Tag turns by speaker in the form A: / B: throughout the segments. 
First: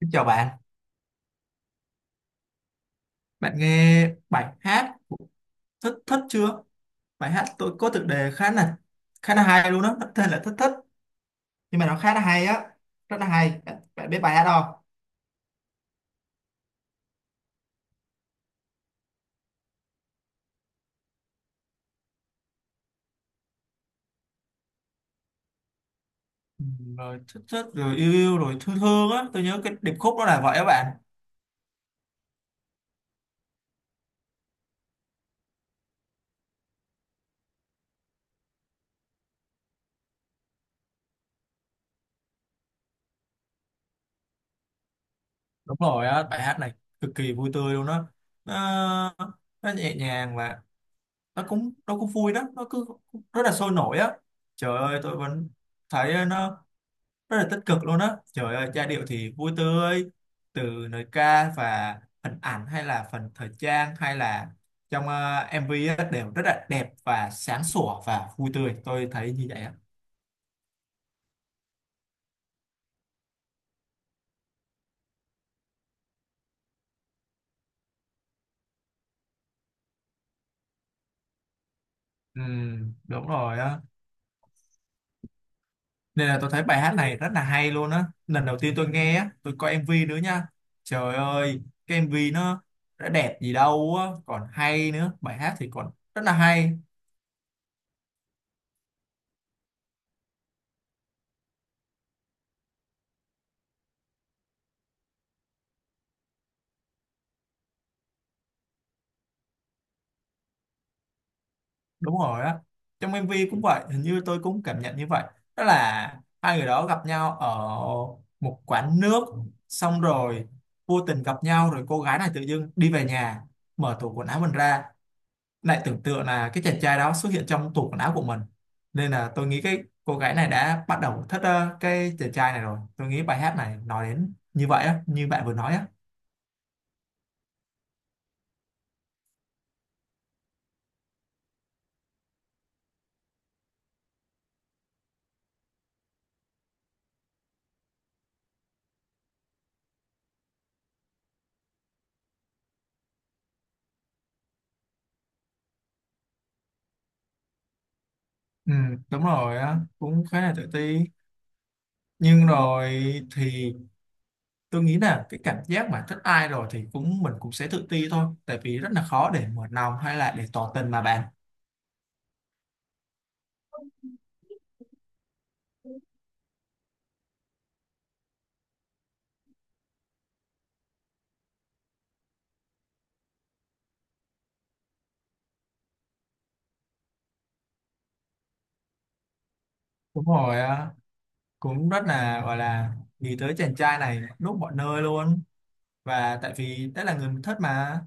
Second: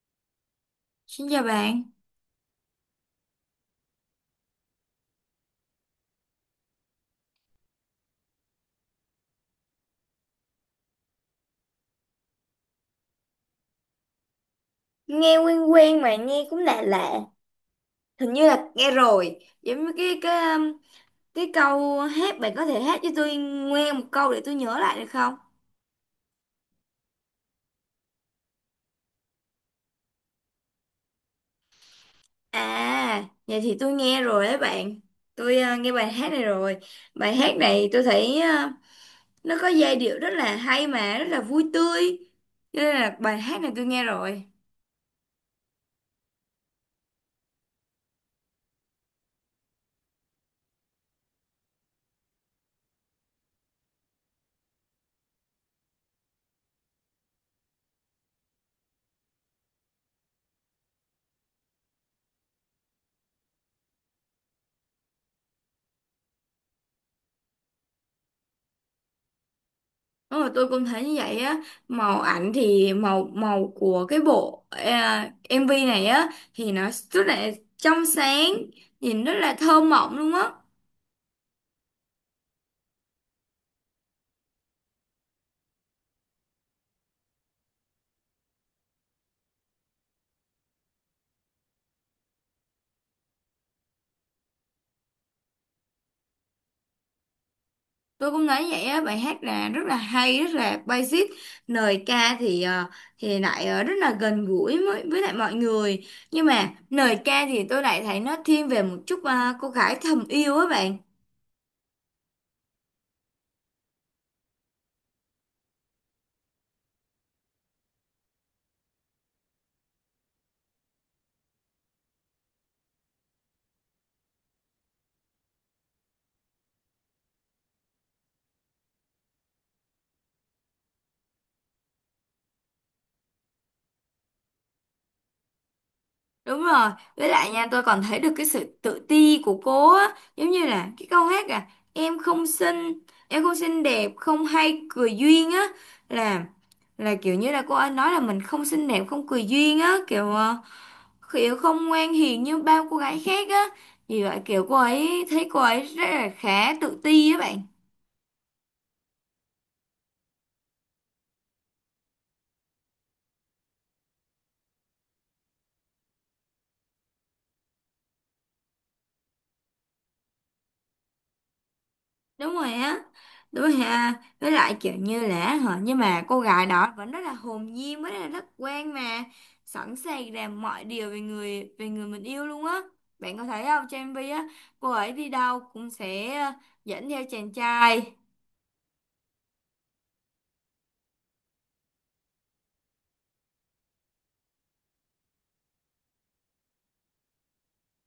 A: Xin chào bạn,
B: Xin chào bạn.
A: bạn nghe bài hát của Thất Thất chưa? Bài hát tôi có tựa đề khá là hay luôn đó, nó tên là Thất Thất nhưng mà nó khá là hay á, rất là hay. Bạn biết bài hát không?
B: Nghe quen quen mà nghe cũng lạ lạ, hình như là nghe rồi, giống như cái câu hát bạn có thể hát cho tôi nghe một câu để tôi nhớ lại được không?
A: Ừ, rồi Thất Thất rồi yêu yêu rồi thương thương á, tôi nhớ cái điệp khúc đó là vậy á bạn.
B: À, vậy thì tôi nghe rồi đấy bạn. Tôi nghe bài hát này rồi. Bài hát này tôi thấy nó có giai điệu rất là hay mà rất là vui tươi. Cho nên là bài hát này tôi nghe rồi.
A: Đúng rồi á, bài hát này cực kỳ vui tươi luôn đó. Nó, nó nhẹ nhàng và nó cũng vui đó, nó cứ rất là sôi nổi á. Trời ơi, tôi vẫn thấy nó rất là tích cực luôn á, trời ơi giai điệu thì vui tươi từ lời ca và hình ảnh hay là phần thời trang hay là trong MV á, đều rất là đẹp và sáng sủa và vui tươi, tôi thấy như vậy á.
B: Đúng rồi, tôi cũng thấy như vậy á. Màu ảnh thì màu màu của MV này á thì nó rất là trong sáng, nhìn rất là thơ mộng luôn á.
A: Ừ, đúng rồi á, nên là tôi thấy bài hát này rất là hay luôn á, lần đầu tiên tôi nghe á tôi coi MV nữa nha. Trời ơi, cái MV nó đã đẹp gì đâu á, còn hay nữa, bài hát thì còn rất là hay.
B: Tôi cũng nói vậy á, bài hát là rất là hay, rất là basic. Lời ca thì thì lại rất là gần gũi với lại mọi người. Nhưng mà lời ca thì tôi lại thấy nó thiên về một chút à, cô gái thầm yêu á bạn.
A: Đúng rồi á, trong MV cũng vậy, hình như tôi cũng cảm nhận như vậy, đó là hai người đó gặp nhau ở một quán nước, xong rồi vô tình gặp nhau, rồi cô gái này tự dưng đi về nhà mở tủ quần áo mình ra, lại tưởng tượng là cái chàng trai đó xuất hiện trong tủ quần áo của mình. Nên là tôi nghĩ cái cô gái này đã bắt đầu thích cái chàng trai này rồi. Tôi nghĩ bài hát này nói đến như vậy á, như bạn vừa nói á.
B: Đúng rồi, với lại nha tôi còn thấy được cái sự tự ti của cô á, giống như là cái câu hát à, em không xinh, em không xinh đẹp, không hay cười duyên á, là là kiểu như là cô ấy nói là mình không xinh đẹp, không cười duyên á, kiểu không ngoan hiền như bao cô gái khác á. Vì vậy kiểu cô ấy thấy cô ấy rất là khá tự ti á bạn.
A: Ừ, đúng rồi á, cũng khá là tự ti, nhưng rồi thì tôi nghĩ là cái cảm giác mà thích ai rồi thì cũng mình cũng sẽ tự ti thôi, tại vì rất là khó để mở lòng hay là để tỏ tình mà bạn.
B: Đúng rồi á, đúng rồi ha. Với lại kiểu như là hả, nhưng mà cô gái đó vẫn rất là hồn nhiên với là rất quen mà, sẵn sàng làm mọi điều về người mình yêu luôn á. Bạn có thấy không, trên MV á cô ấy đi đâu cũng sẽ dẫn theo chàng trai.
A: Đúng rồi á, cũng rất là gọi là nghĩ tới chàng trai này lúc mọi nơi luôn, và tại vì đó là người mình thích mà.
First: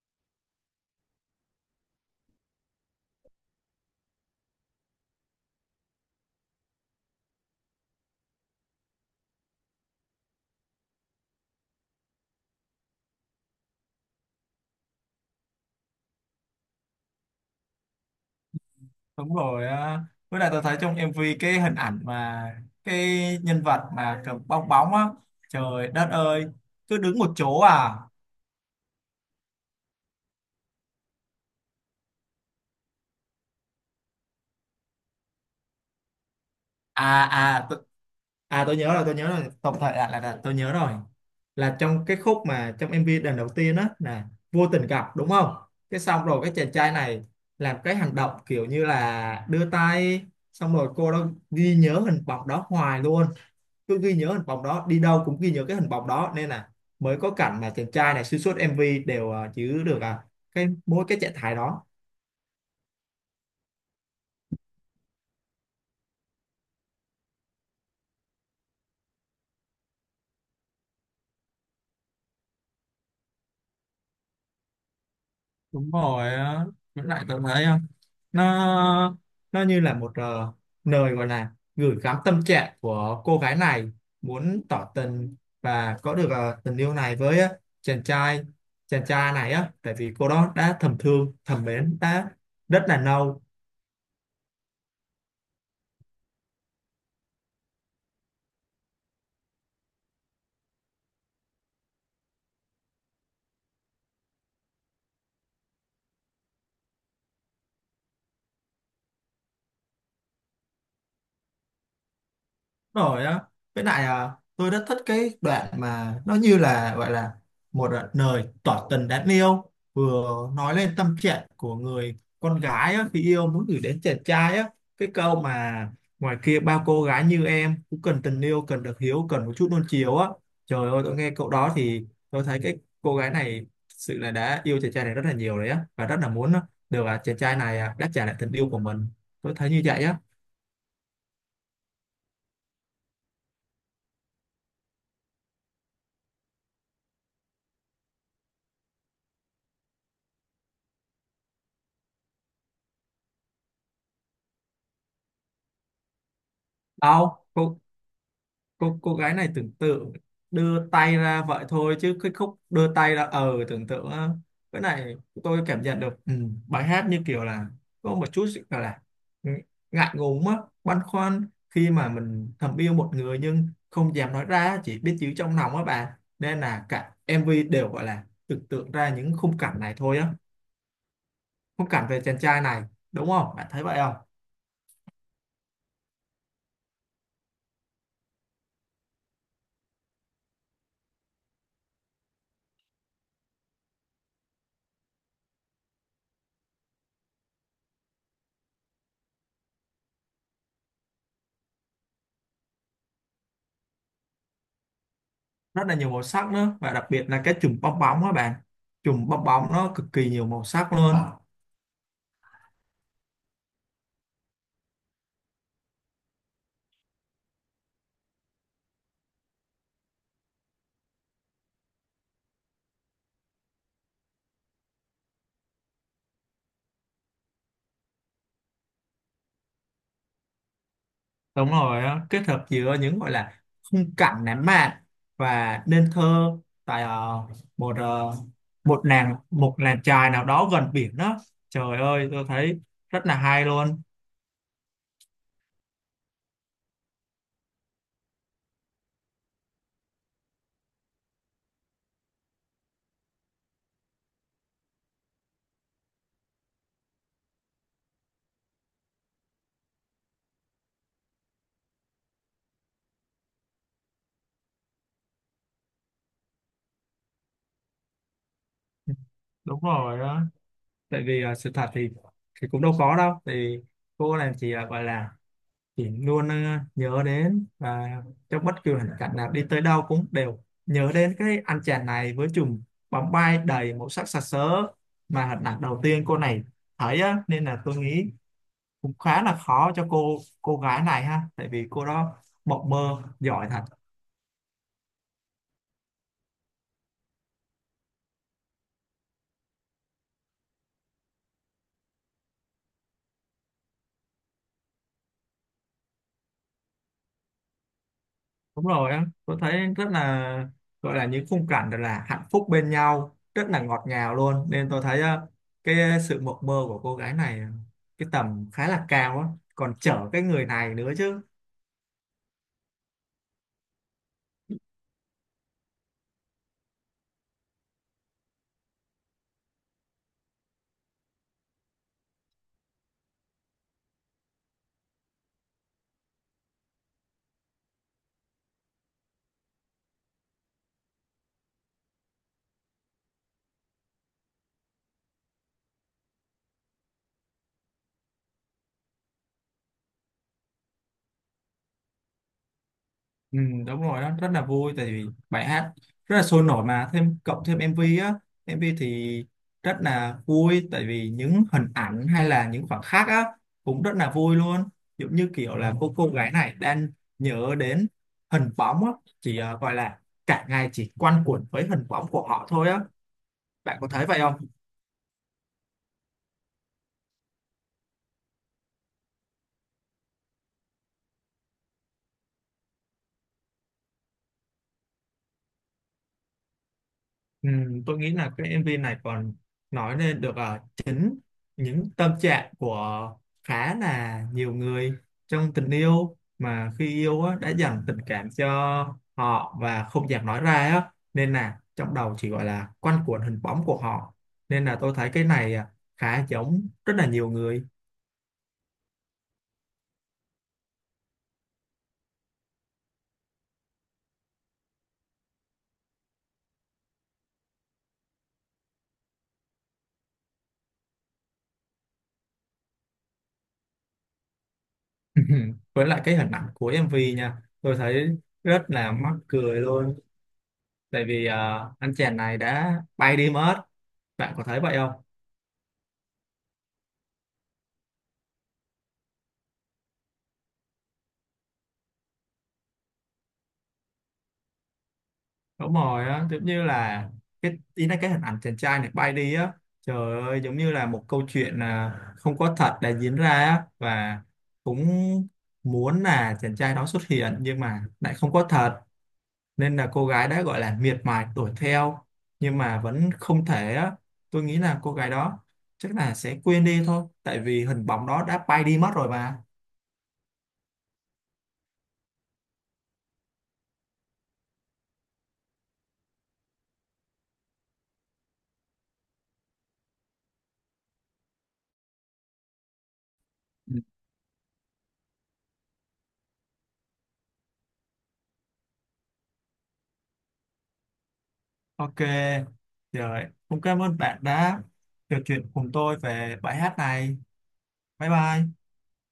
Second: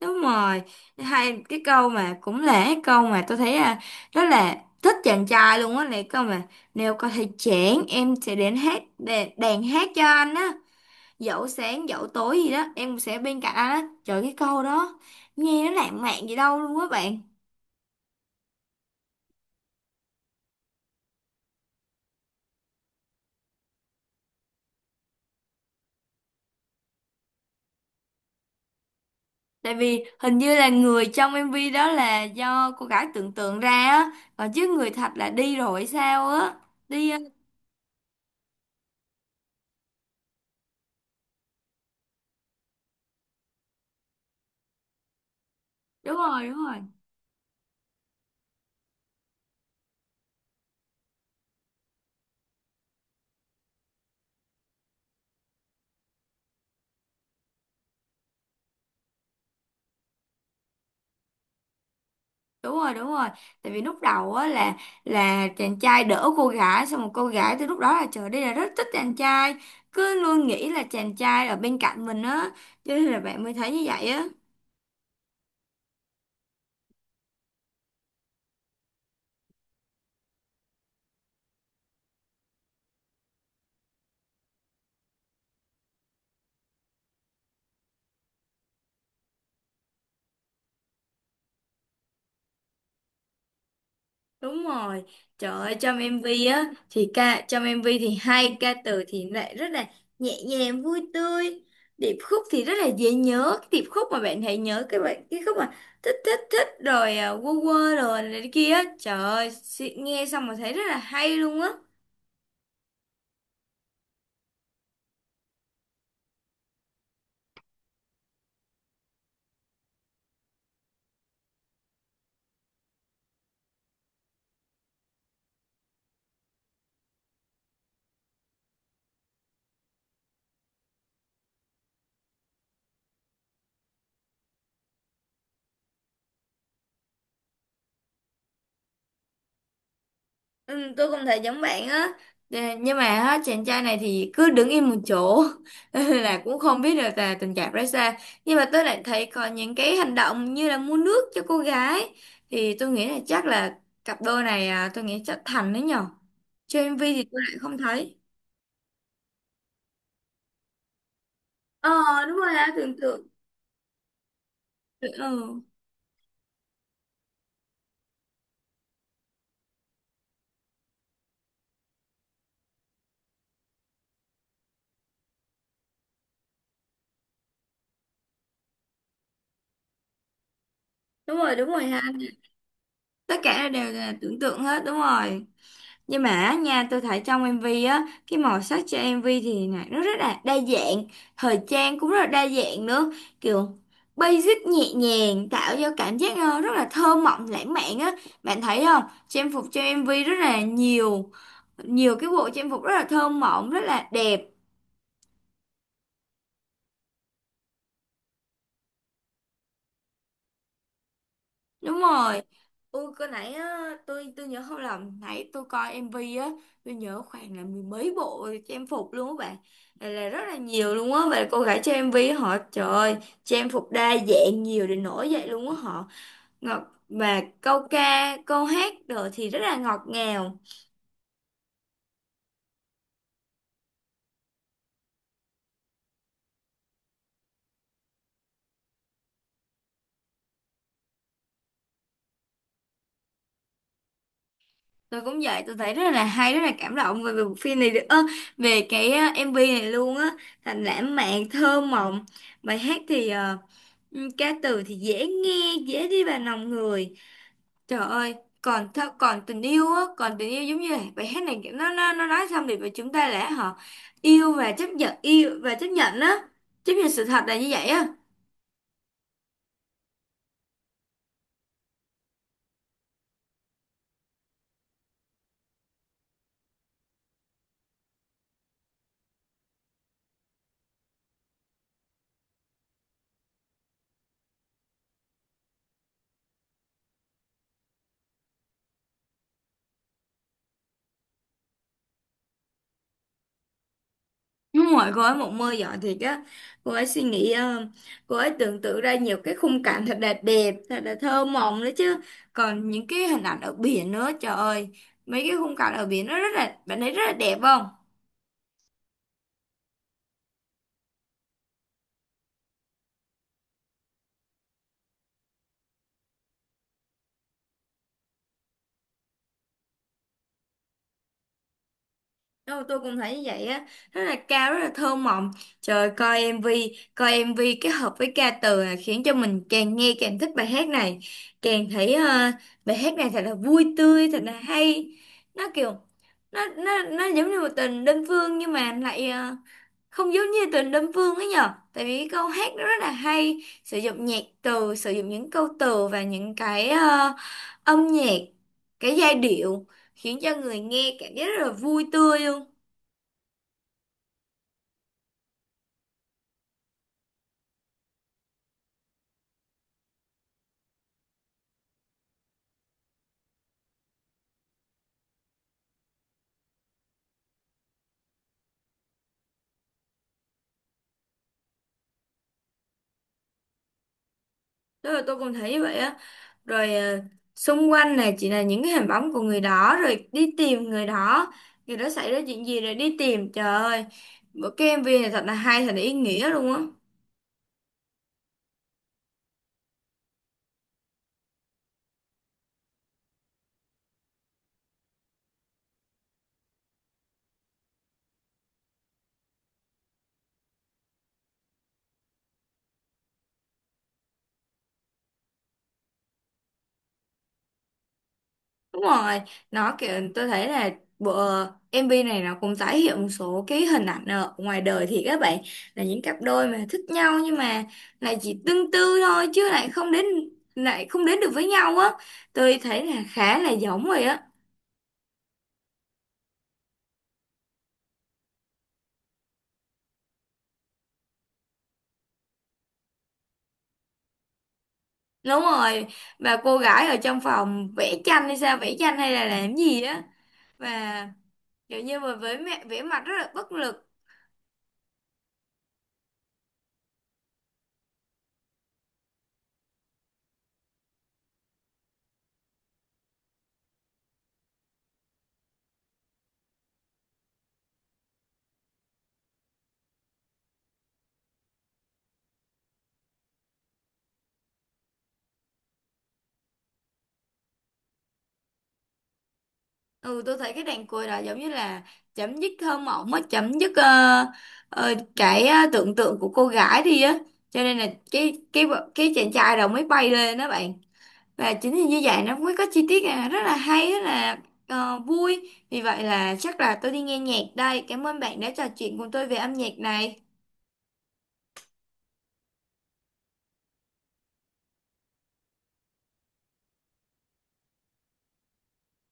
B: Đúng rồi, hay cái câu mà, cũng là cái câu mà tôi thấy là rất là thích chàng trai luôn á, này câu mà nếu có thể chẽn em sẽ đến đàn hát cho anh á, dẫu sáng dẫu tối gì đó em cũng sẽ bên cạnh anh á. Trời, cái câu đó nghe nó lãng mạn gì đâu luôn á bạn.
A: Đúng rồi á. Với lại tôi thấy trong em MV cái hình ảnh mà cái nhân vật mà cầm bong bóng á, trời đất ơi, cứ đứng một chỗ à.
B: Tại vì hình như là người trong MV đó là do cô gái tưởng tượng ra á, còn chứ người thật là đi rồi hay sao á, đi ờ,
A: à à t- À, tôi nhớ rồi, tôi nhớ rồi, tổng thể là tôi nhớ rồi, là trong cái khúc mà trong MV lần đầu tiên á là vô tình gặp đúng không, cái
B: đúng
A: xong rồi
B: rồi
A: cái
B: đúng
A: chàng
B: rồi
A: trai này làm cái hành động kiểu như là đưa tay, xong rồi cô đó ghi nhớ hình bóng đó hoài luôn, cứ ghi nhớ hình bóng đó, đi đâu cũng ghi nhớ cái hình bóng đó. Nên là mới có cảnh mà chàng trai này xuyên suốt MV đều giữ được à, cái mỗi cái trạng thái đó.
B: đúng rồi. Tại vì lúc đầu á là chàng trai đỡ cô gái xong một cô gái từ lúc đó là trời, đây là rất thích chàng trai, cứ luôn nghĩ là chàng trai ở bên cạnh mình á, cho nên là bạn mới thấy như vậy á.
A: Đúng rồi á. Với lại tôi thấy á, nó nó như là một lời gọi là gửi gắm tâm trạng của cô gái này, muốn tỏ tình và có được tình yêu này với chàng trai này á, tại vì cô đó đã thầm thương thầm mến đã rất là lâu
B: Đúng rồi, trời ơi trong MV á thì ca trong MV thì hay, ca từ thì lại rất là nhẹ nhàng vui tươi, điệp khúc thì rất là dễ nhớ, cái điệp khúc mà bạn hãy nhớ cái bạn cái khúc mà thích thích thích rồi à, quơ quơ rồi này kia á, trời ơi, nghe xong mà thấy rất là hay luôn á.
A: rồi á. Với lại à, tôi rất thích cái đoạn mà nó như là gọi là một à, lời tỏ tình đáng yêu, vừa nói lên tâm trạng của người con gái á, khi yêu muốn gửi đến chàng trai á, cái câu mà ngoài kia bao cô gái như em cũng cần tình yêu, cần được hiếu, cần một chút nuông chiều á. Trời ơi, tôi nghe câu đó thì tôi thấy cái cô gái này thực sự là đã yêu chàng trai này rất là nhiều rồi á, và rất là muốn được à, chàng trai này à, đáp trả lại tình yêu của mình, tôi thấy như vậy á.
B: Ừ, tôi cũng thấy giống bạn á. Nè, nhưng mà á, chàng trai này thì cứ đứng im một chỗ là cũng không biết được là tình cảm ra sao. Nhưng mà tôi lại thấy có những cái hành động như là mua nước cho cô gái, thì tôi nghĩ là chắc là cặp đôi này à, tôi nghĩ chắc thành đấy nhở, trên MV thì tôi
A: Đâu,
B: lại không thấy.
A: cô gái này tưởng tượng đưa tay ra vậy
B: Ờ,
A: thôi, chứ cái
B: đúng rồi
A: khúc
B: ha,
A: đưa
B: tưởng
A: tay ra
B: tượng.
A: tưởng tượng á, cái này tôi
B: Ừ,
A: cảm nhận được. Ừ, bài hát như kiểu là có một chút sự gọi là ng- ngại ngùng á, băn khoăn khi mà mình thầm yêu một người nhưng không dám nói ra, chỉ biết giữ trong lòng á bà. Nên là cả MV đều gọi là tưởng tượng ra những khung cảnh này thôi á,
B: đúng rồi, đúng rồi
A: khung
B: ha,
A: cảnh về chàng trai này, đúng
B: tất
A: không, bạn
B: cả
A: thấy
B: đều
A: vậy
B: là
A: không?
B: tưởng tượng hết, đúng rồi. Nhưng mà á nha, tôi thấy trong MV á, cái màu sắc cho MV thì này nó rất là đa dạng, thời trang cũng rất là đa dạng nữa, kiểu basic nhẹ nhàng, tạo cho cảm giác rất là thơ mộng lãng mạn á. Bạn thấy không? Trang phục cho MV rất là nhiều, nhiều cái bộ trang phục rất là thơ mộng, rất là đẹp.
A: Rất là nhiều màu sắc nữa, và đặc biệt là cái chùm bong bóng á bạn, chùm bong bóng nó cực kỳ nhiều màu sắc luôn.
B: Đúng rồi. Ui, cái nãy á, tôi nhớ không lầm, nãy tôi coi MV á, tôi nhớ khoảng là mười mấy bộ trang phục luôn á bạn, là rất là nhiều luôn á, và cô gái trong em á, họ trời ơi, trang phục đa dạng nhiều đến nỗi vậy luôn á, họ ngọt, và câu ca câu hát rồi thì rất là ngọt ngào.
A: Đúng rồi á, kết hợp giữa những gọi là khung cảnh lãng mạn và nên thơ, tại một ờ, một làng một làng chài nào đó gần biển đó, trời ơi tôi thấy rất là hay luôn.
B: Tôi cũng vậy, tôi thấy rất là hay, rất là cảm động về về bộ phim này được về cái á, MV này luôn á, thành lãng mạn thơ mộng. Bài hát thì ca từ thì dễ nghe, dễ đi vào lòng người. Trời ơi, còn tình yêu á, còn tình yêu giống như là bài hát này kiểu nó nói xong thì chúng ta lẽ họ yêu và chấp nhận, yêu và chấp nhận á, chấp nhận sự thật là như vậy á.
A: Đúng rồi đó, tại vì sự thật thì cũng đâu có đâu, thì cô này chỉ là gọi là chị luôn nhớ đến, và trong bất cứ hoàn cảnh nào đi tới đâu cũng đều nhớ đến cái anh chàng này với chùm bóng bay đầy màu sắc sặc sỡ, mà hình ảnh đầu tiên cô này thấy á. Nên là tôi nghĩ cũng khá là khó cho cô gái này ha, tại vì cô đó mộng mơ giỏi thật.
B: Đúng rồi, cô ấy một mơ giỏi thiệt á. Cô ấy suy nghĩ cô ấy tưởng tượng ra nhiều cái khung cảnh thật là đẹp, thật là thơ mộng nữa chứ. Còn những cái hình ảnh ở biển nữa, trời ơi, mấy cái khung cảnh ở biển nó rất là, bạn thấy rất là đẹp không?
A: Đúng rồi á, tôi thấy rất là gọi là những khung cảnh thật là hạnh phúc bên nhau, rất là ngọt ngào luôn. Nên tôi thấy cái sự mộng mơ của cô gái này cái tầm khá là cao á, còn chở cái người này nữa chứ.
B: Đâu, tôi cũng thấy như vậy á, rất là cao, rất là thơ mộng. Trời, coi MV kết hợp với ca từ là khiến cho mình càng nghe càng thích bài hát này, càng thấy bài hát này thật là vui tươi, thật là hay. Nó kiểu, nó giống như một tình đơn phương, nhưng mà lại không giống như tình đơn phương ấy nhở, tại vì cái câu hát nó rất là hay, sử dụng nhạc từ, sử dụng những câu từ và những cái âm nhạc, cái giai điệu khiến cho người nghe cảm giác rất là vui tươi luôn.
A: Ừ, đúng rồi đó, rất là vui tại vì bài hát rất là sôi nổi, mà thêm cộng thêm MV á, MV thì rất là vui tại vì những hình ảnh hay là những khoảnh khắc á cũng rất là vui luôn, giống như kiểu là cô gái này đang nhớ đến hình bóng á, chỉ gọi là cả ngày chỉ quanh quẩn với hình bóng của họ thôi á, bạn có thấy vậy không?
B: Đó là tôi cũng thấy vậy á, rồi ờ, xung quanh này chỉ là những cái hình bóng của người đó, rồi đi tìm người đó, người đó xảy ra chuyện gì rồi đi tìm. Trời ơi, bộ cái MV này thật là hay, thật là ý nghĩa luôn á.
A: Ừ, tôi nghĩ là cái MV này còn nói lên được chính những tâm trạng của khá là nhiều người trong tình yêu, mà khi yêu á, đã dành tình cảm cho họ và không dám nói ra á. Nên là trong đầu chỉ gọi là quanh quẩn hình bóng của họ, nên là tôi thấy cái này à, khá giống rất là nhiều người.
B: Đúng rồi, nó kiểu tôi thấy là bộ MV này nó cũng tái hiện một số cái hình ảnh ở ngoài đời, thì các bạn là những cặp đôi mà thích nhau nhưng mà lại chỉ tương tư thôi chứ lại không đến, lại không đến được với nhau á, tôi thấy là khá là giống rồi á.
A: Với lại cái hình ảnh của MV nha, tôi thấy rất là mắc cười luôn, tại vì anh chàng này đã bay đi mất, bạn có thấy vậy không?
B: Đúng rồi, và cô gái ở trong phòng vẽ tranh hay sao, vẽ tranh hay là làm gì á, và kiểu như mà với mẹ vẽ mặt rất là bất lực.
A: Đúng rồi á, giống như là cái ý là cái hình ảnh chàng trai này bay đi á, trời ơi giống như là một câu chuyện à, không có thật đã diễn ra á, và cũng muốn là chàng trai đó xuất hiện nhưng mà lại không có thật. Nên là cô gái đã gọi là miệt mài đuổi theo, nhưng mà vẫn không thể á. Tôi nghĩ là cô gái đó chắc là sẽ quên đi thôi, tại vì hình bóng đó đã bay đi mất rồi mà.
B: Ừ, tôi thấy cái đàn cười đó giống như là chấm dứt thơ mộng á, chấm dứt tưởng tượng của cô gái đi á. Cho nên là cái chàng trai đó mới bay lên đó bạn. Và chính vì như vậy nó mới có chi tiết à, rất là
A: Ừ.
B: hay, rất là vui. Vì vậy là chắc là tôi đi nghe nhạc đây. Cảm ơn bạn đã trò chuyện cùng tôi về âm nhạc này.
A: Ok, rồi, cũng cảm ơn bạn đã trò chuyện cùng tôi về bài hát này. Bye bye.